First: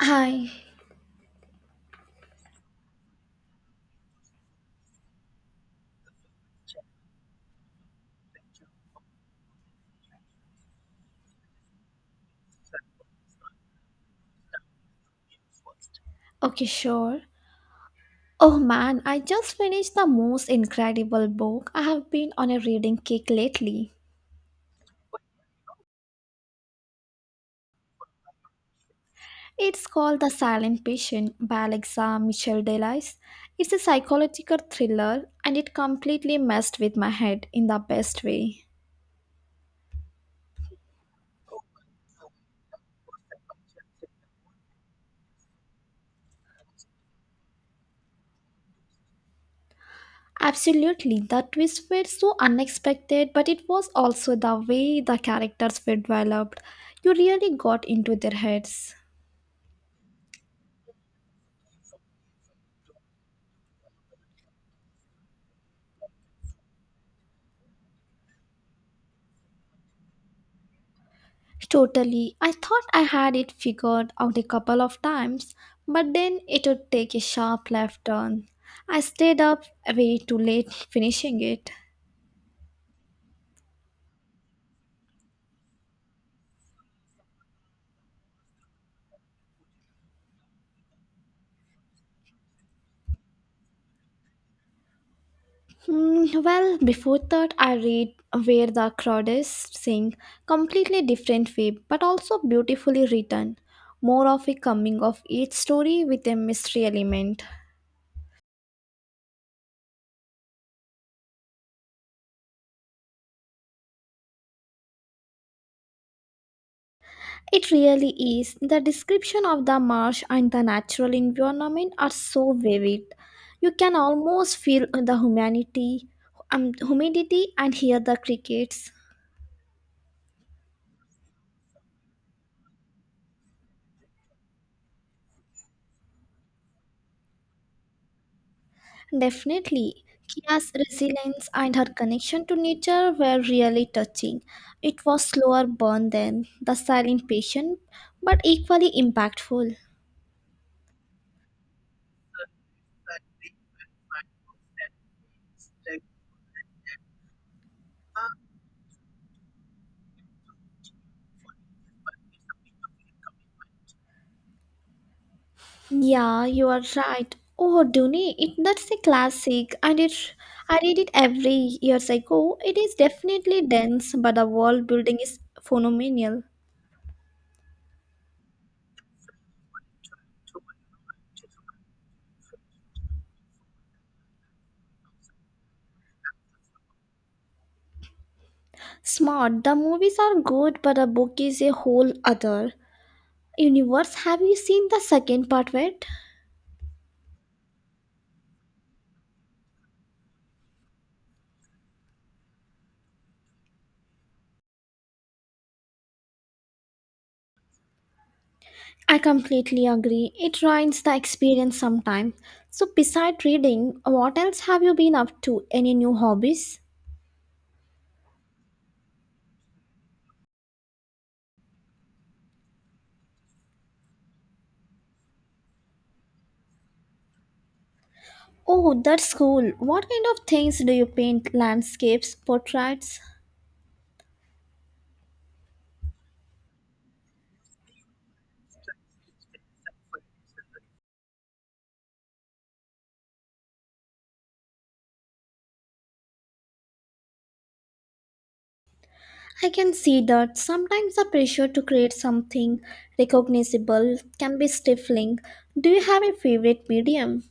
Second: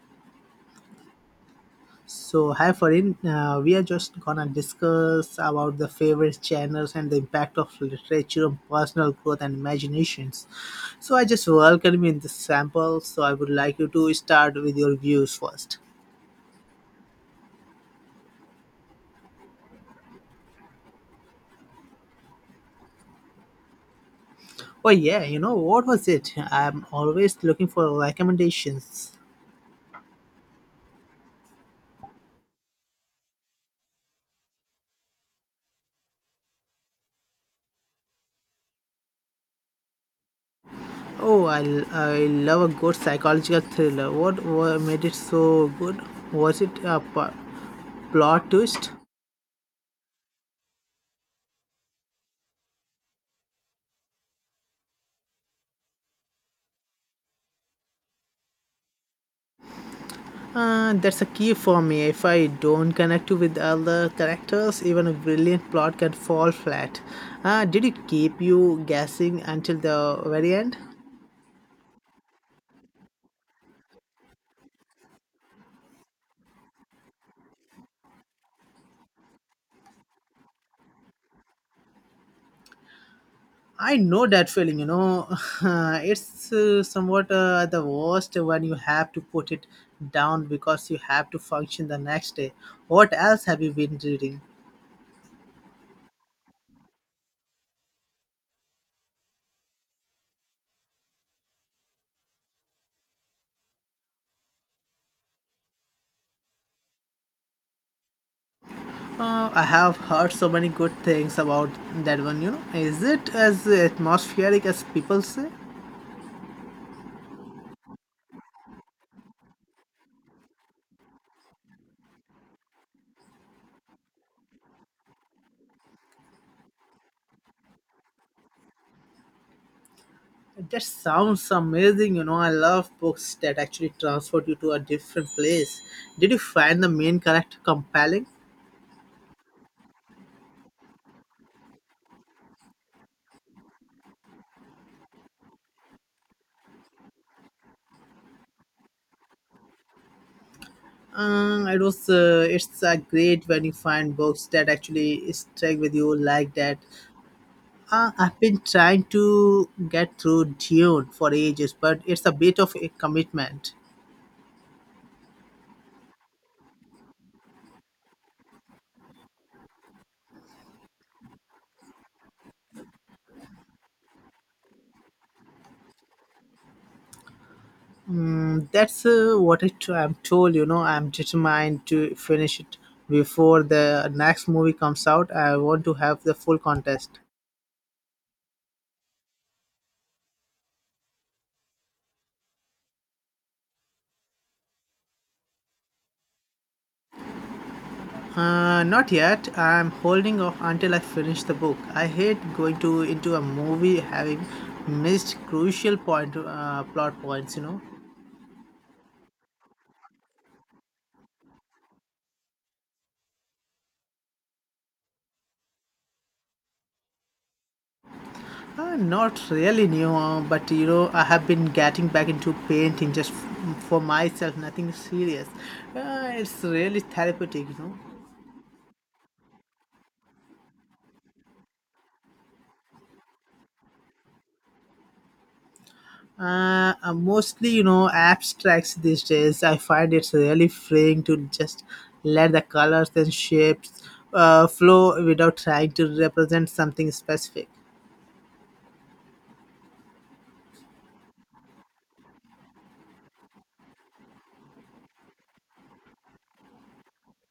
Hi. So, hi Farin, we are just gonna discuss about the favorite channels and the impact of literature on personal growth and imaginations. So, I just welcome you in this sample. So, I would like you to start with your views first. Okay, sure. Oh man, I just finished the most incredible book. I have been on a reading kick lately. Oh yeah, what was it? I'm always looking for recommendations. It's called The Silent Patient by Alexa Michelle Delise. It's a psychological thriller and it completely messed with my head in the best way. Oh, I love a good psychological thriller. What made it so good? Was it a plot twist? Absolutely, the twists were so unexpected, but it was also the way the characters were developed. You really got into their heads. That's a key for me. If I don't connect with other characters, even a brilliant plot can fall flat. Did it keep you guessing until the very end? Totally. I thought I had it figured out a couple of times, but then it would take a sharp left turn. I stayed up way too late finishing it. I know that feeling. It's somewhat the worst when you have to put it down because you have to function the next day. What else have you been reading? Well, before that, I read Where the Crowd Is Sing, completely different way, but also beautifully written. More of a coming of age story with a mystery element. I have heard so many good things about that one. Is it as atmospheric as people say? It really is. The description of the marsh and the natural environment are so vivid. You can almost feel the humanity, humidity and hear the crickets. That sounds amazing. You know, I love books that actually transport you to a different place. Did you find the main character compelling? Definitely, Kia's resilience and her connection to nature were really touching. It was slower burn than the silent patient, but equally impactful. It was. It's great when you find books that actually stick with you like that. I've been trying to get through Dune for ages, but it's a bit of a commitment. Yeah, you are right. Oh, Duni, it that's a classic, and it I read it every years ago. It is definitely dense, but the world building is phenomenal. That's what I'm told. You know, I'm determined to finish it before the next movie comes out. I want to have the full contest. Smart. The movies are good, but the book is a whole other universe. Have you seen the second part of it? Not yet. I'm holding off until I finish the book. I hate going to into a movie having missed crucial point plot points. You know, I completely agree. It ruins the experience sometime. So, beside reading, what else have you been up to? Any new hobbies? Not really new, but you know, I have been getting back into painting just for myself. Nothing serious. It's really therapeutic. You know. Oh, that's cool. What kind of things do you paint? Landscapes, portraits? Mostly, you know, abstracts these days. I find it's really freeing to just let the colors and shapes flow without trying to represent something specific. I can see that sometimes the pressure to create something recognizable can be stifling. Do you have a favorite medium?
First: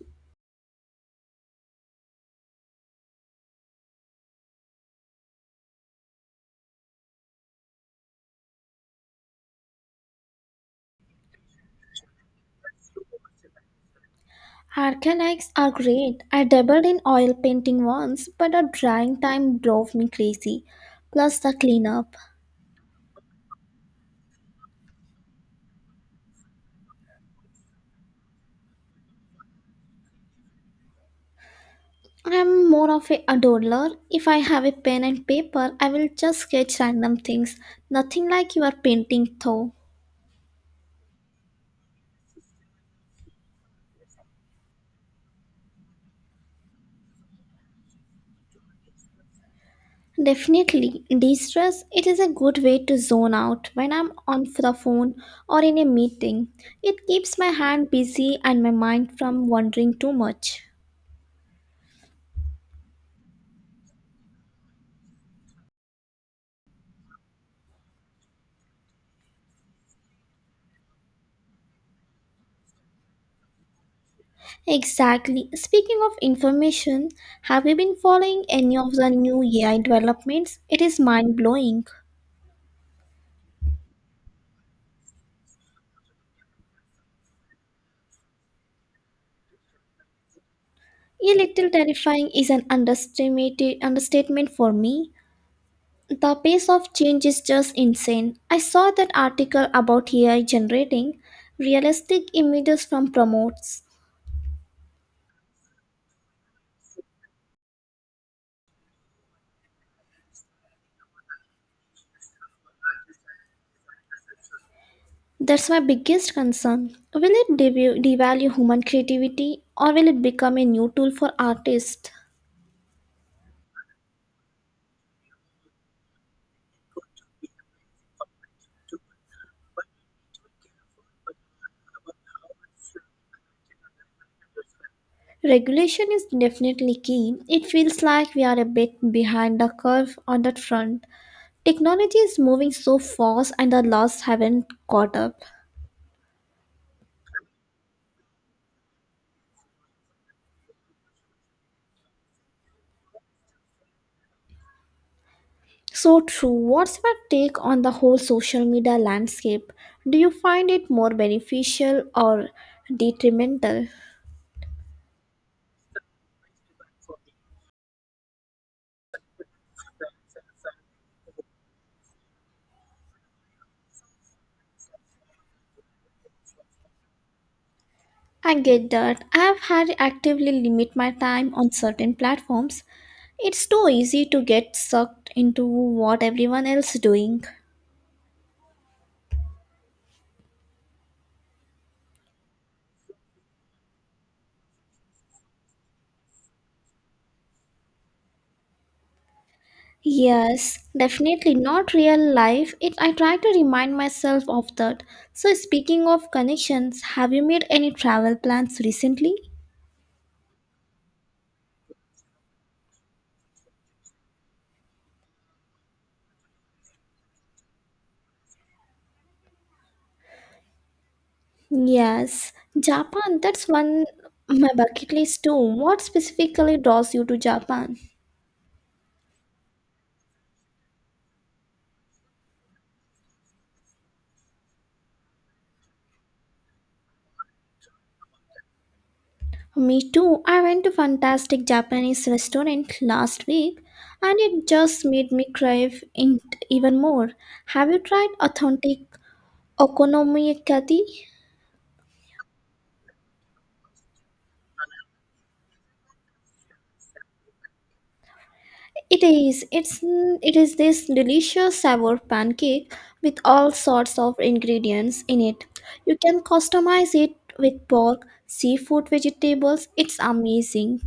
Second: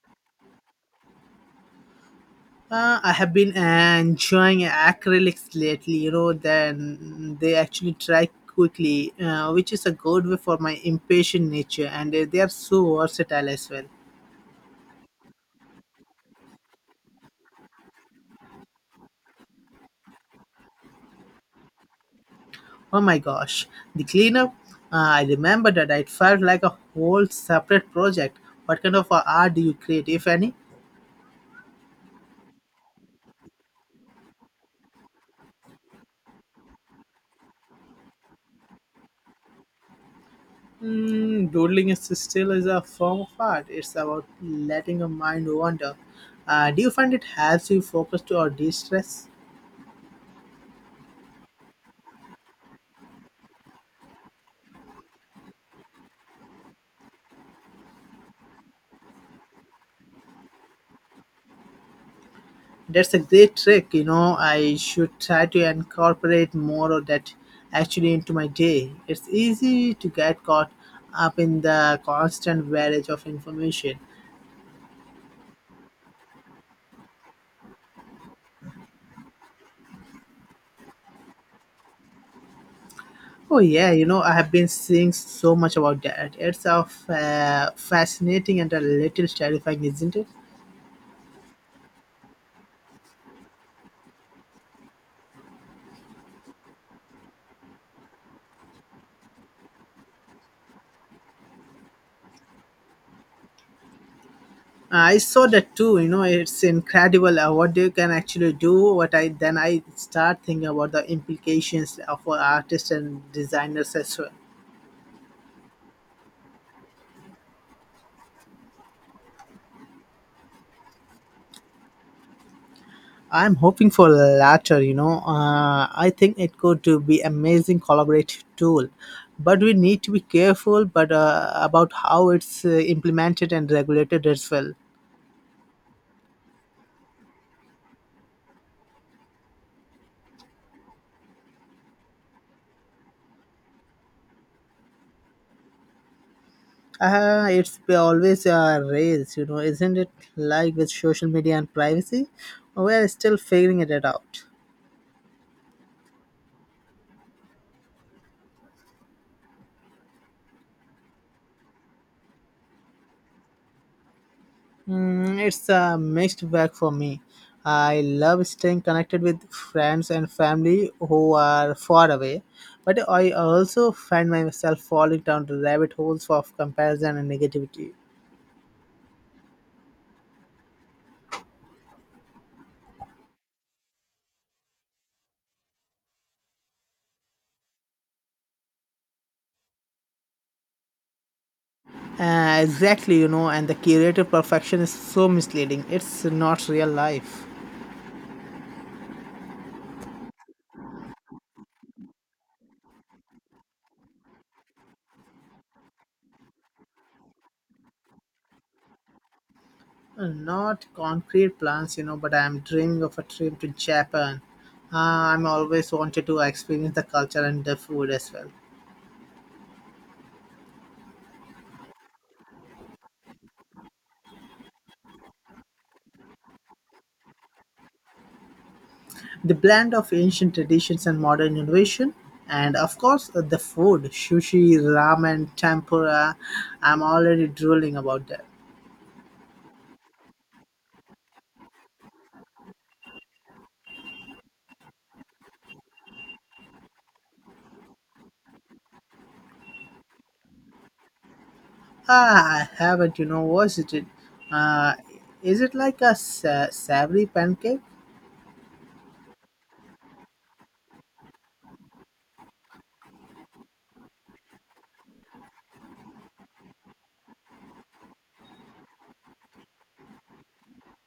I have been enjoying acrylics lately, you know, then they actually dry quickly, which is a good way for my impatient nature, and they are so versatile as well. Acrylics are great. I dabbled in oil painting once, but the drying time drove me crazy. Plus the cleanup. Oh my gosh, the cleanup. I remember that it felt like a whole separate project. What kind of art do you create, if any? I'm more of a doodler. If I have a pen and paper, I will just sketch random things. Nothing like your painting though. Mm, doodling is still is a form of art. It's about letting your mind wander. Do you find it helps you focus to or de-stress? Definitely, de-stress. It is a good way to zone out when I'm on the phone or in a meeting. It keeps my hand busy and my mind from wandering too much. That's a great trick. You know, I should try to incorporate more of that actually into my day. It's easy to get caught up in the constant barrage of information. Exactly. Speaking of information, have you been following any of the new AI developments? It is mind blowing. Oh yeah, you know I have been seeing so much about that. It's a fascinating and a little terrifying, isn't it? A little terrifying is an understated understatement for me. The pace of change is just insane. I saw that article about AI generating realistic images from promotes. I saw that too. You know, it's incredible what they can actually do. What I then I start thinking about the implications of for artists and designers as well. That's my biggest concern. Will it devalue human creativity or will it become a new tool for artists? I'm hoping for the latter. You know, I think it could to be amazing collaborative tool, but we need to be careful. But about how it's implemented and regulated as well. Regulation is definitely key. It feels like we are a bit behind the curve on that front. Technology is moving so fast and the laws haven't caught up. It's always a race, you know, isn't it? Like with social media and privacy, we're still figuring it out. So true. What's your take on the whole social media landscape? Do you find it more beneficial or detrimental? Mm, it's a mixed bag for me. I love staying connected with friends and family who are far away, but I also find myself falling down the rabbit holes of comparison and negativity. I get that. I have had to actively limit my time on certain platforms. It's too easy to get sucked into what everyone else is doing. Exactly, you know, and the curated perfection is so misleading. It's not real life. Yes, definitely not real life. It I try to remind myself of that. So speaking of connections, have you made any travel plans recently? Not concrete plans, you know, but I'm dreaming of a trip to Japan. Uh, I'm always wanted to experience the culture and the food as well. Yes, Japan, that's one my bucket list too. What specifically draws you to Japan? The blend of ancient traditions and modern innovation, and of course, the food sushi, ramen, tempura. I'm already drooling about that. Me too. I went to fantastic Japanese restaurant last week and it just made me crave it even more. Have you tried authentic okonomiyaki? Ah, I haven't, you know, was it? Uh, is it like a savory pancake? It is. It is this delicious sour pancake with all sorts of ingredients in it. You can customize it with pork, seafood, vegetables. It's amazing.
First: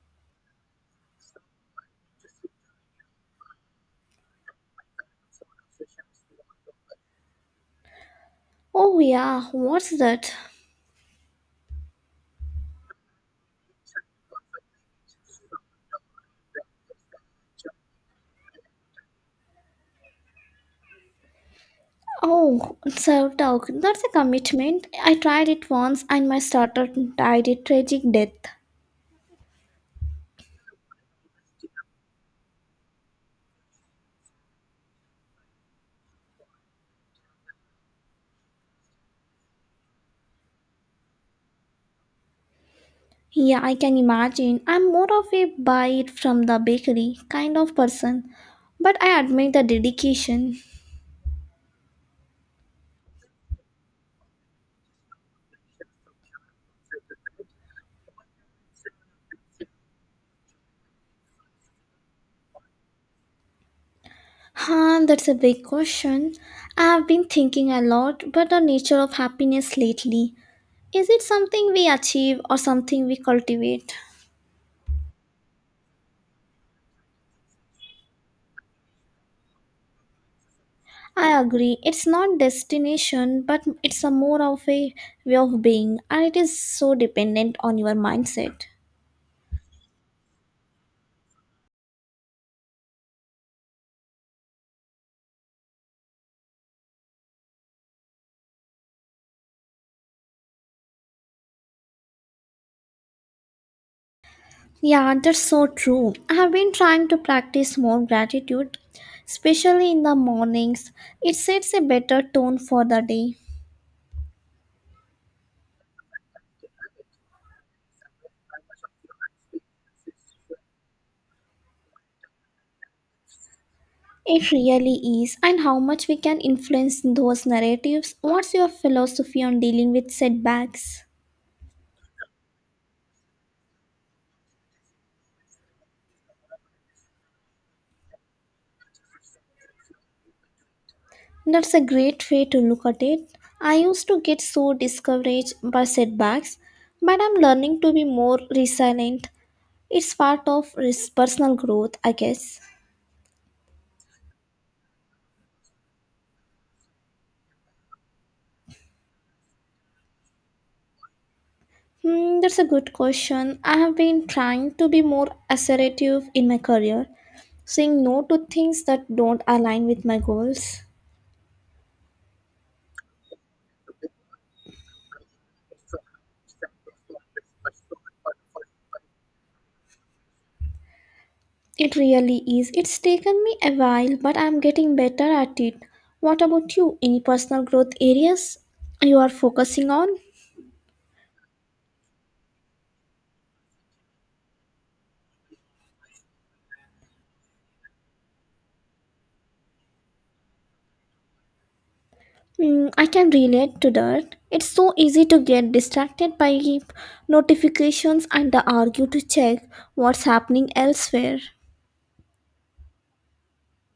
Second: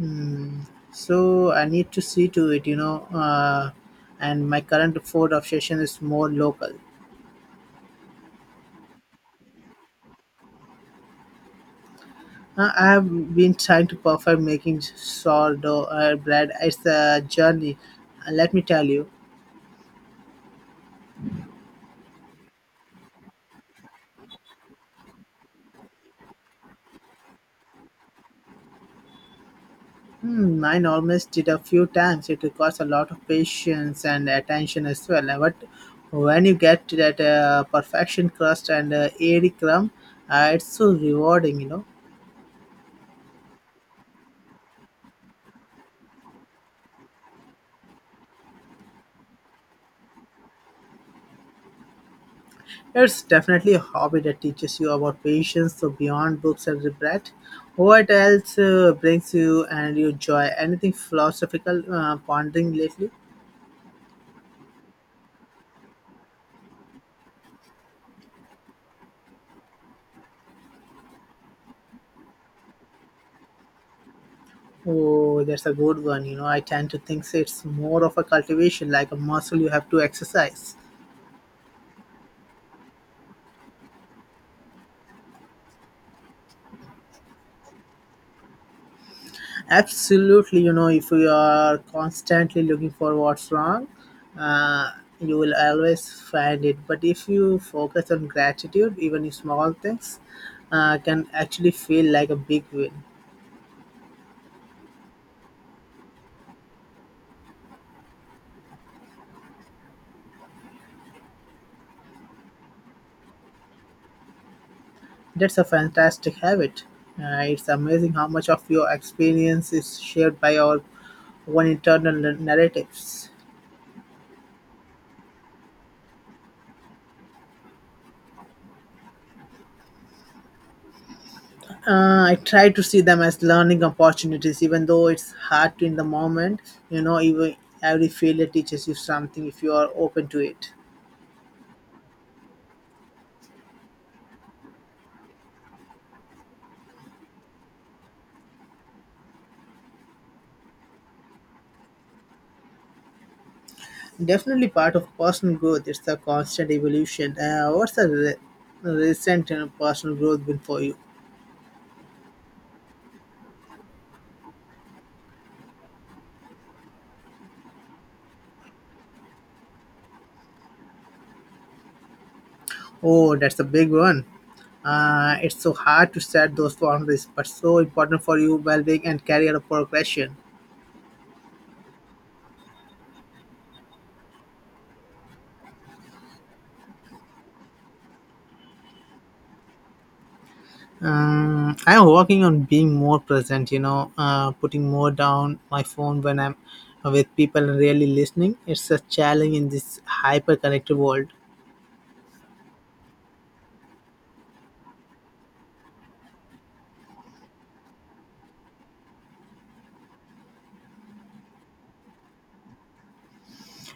Mm, so I need to see to it, you know. Uh, and my current food obsession is more local. Oh yeah, what's that? I have been trying to perfect making sourdough bread. It's a journey, let me tell you. Oh, sourdough. That's a commitment. I tried it once and my starter died a tragic death. Hmm, mine almost did a few times. It requires a lot of patience and attention as well. But when you get to that perfection crust and airy crumb, it's so rewarding, you know. Yeah, I can imagine. I'm more of a buy it from the bakery kind of person, but I admire the dedication. It's definitely a hobby that teaches you about patience, so beyond books and regret. What else brings you and you joy? Anything philosophical pondering lately? That's a big question. I've been thinking a lot about the nature of happiness lately. Is it something we achieve or something we cultivate? Oh, that's a good one. You know, I tend to think it's more of a cultivation, like a muscle you have to exercise. I agree. It's not destination, but it's a more of a way of being, and it is so dependent on your mindset. Absolutely, you know, if you are constantly looking for what's wrong, uh, you will always find it. But if you focus on gratitude, even small things can actually feel like a big win. Yeah, that's so true. I have been trying to practice more gratitude, especially in the mornings. It sets a better tone for the day. That's a fantastic habit. It's amazing how much of your experience is shared by our own internal narratives. It really is, and how much we can influence those narratives. What's your philosophy on dealing with setbacks? I try to see them as learning opportunities, even though it's hard to in the moment. You know, even every failure teaches you something if you are open to it. That's a great way to look at it. I used to get so discouraged by setbacks, but I'm learning to be more resilient. It's part of personal growth, I guess. Definitely part of personal growth. It's a constant evolution. What's a recent you know, personal growth been for you? That's a good question. I have been trying to be more assertive in my career, saying no to things that don't align with my goals. Oh, that's a big one. It's so hard to set those boundaries, but so important for you well-being and career progression. It really is. It's taken me a while, but I'm getting better at it. What about you? Any personal growth areas you are focusing on? I'm working on being more present, you know, putting more down my phone when I'm with people and really listening. It's a challenge in this hyper connected world. Mm, I can relate to that. It's so easy to get distracted by notifications and the argue to check what's happening elsewhere.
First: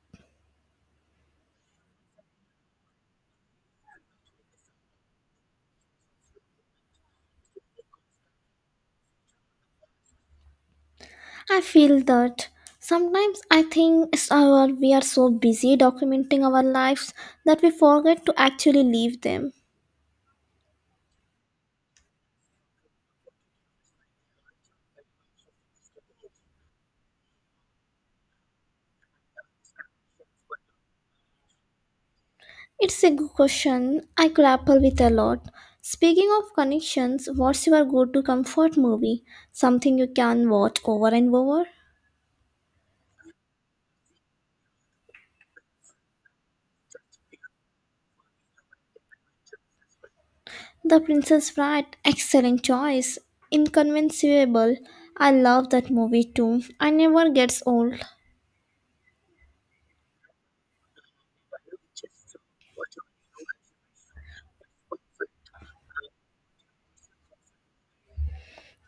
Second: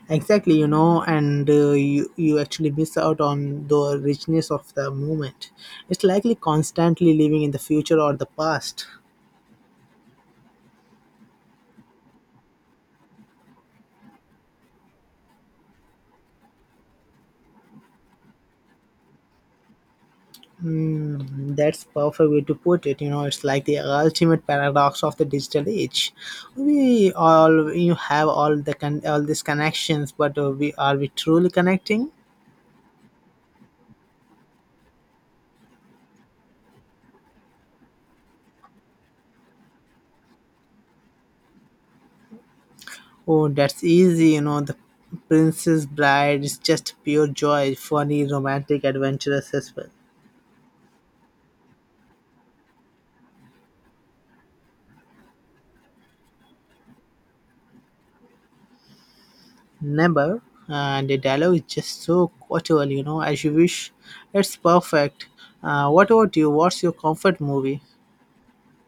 Exactly, you know, and you actually miss out on the richness of the moment. It's likely constantly living in the future or the past. I feel that sometimes I think it's our, we are so busy documenting our lives that we forget to actually live them. Mm, that's perfect way to put it. You know, it's like the ultimate paradox of the digital age. We all you have all the all these connections, but we are we truly connecting? It's a good question I grapple with a lot. Speaking of connections, what's your go to comfort movie? Something you can watch over and over? Oh, that's easy. You know, the Princess Bride is just pure joy, funny, romantic, adventurous as well. The Princess Bride, excellent choice. Inconceivable. I love that movie too. I never gets old. Never, and the dialogue is just so quotable. You know, as you wish. It's perfect. What about you? What's your comfort movie?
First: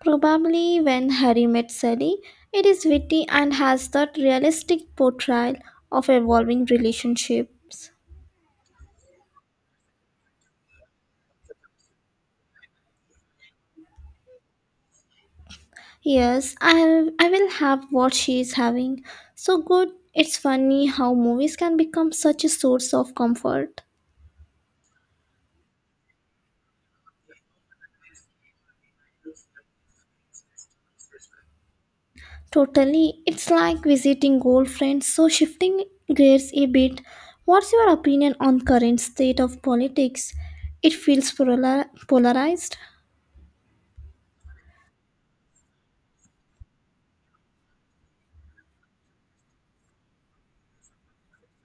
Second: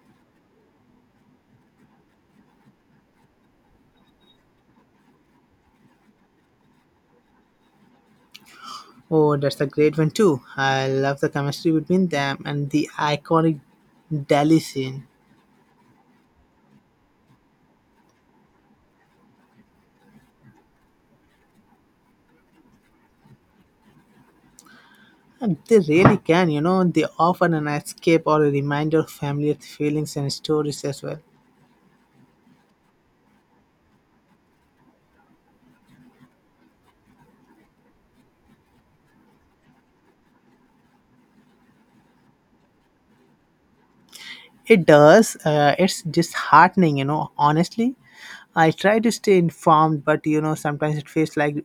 Probably when Harry met Sally, it is witty and has that realistic portrayal of evolving relationships. Oh, that's a great one too. I love the chemistry between them and the iconic Delhi scene. Yes, I will have what she is having. So good. It's funny how movies can become such a source of comfort. And they really can, you know, they offer an escape or a reminder of familiar feelings and stories as well. Totally. It's like visiting old friends. So shifting gears a bit, what's your opinion on current state of politics? It feels polarized. It does. It's disheartening, you know, honestly. I try to stay informed, but you know, sometimes it feels like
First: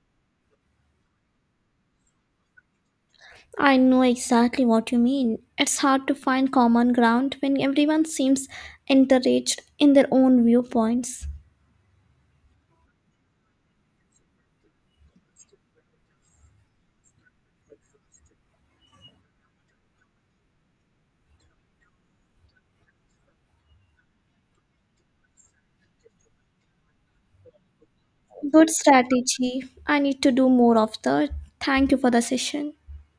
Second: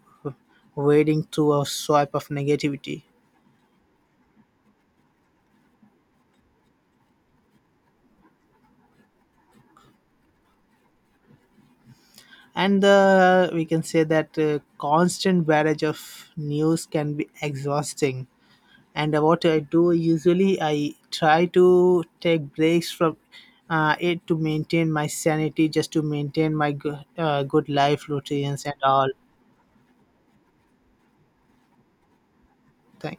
wading through a swipe of negativity. I know exactly what you mean. It's hard to find common ground when everyone seems encouraged in their own viewpoints. And we can say that constant barrage of news can be exhausting. And what I do usually I try to take breaks from it to maintain my sanity just to maintain my good life routines Good and all strategy. I need to do more of the. Thank you for the session. things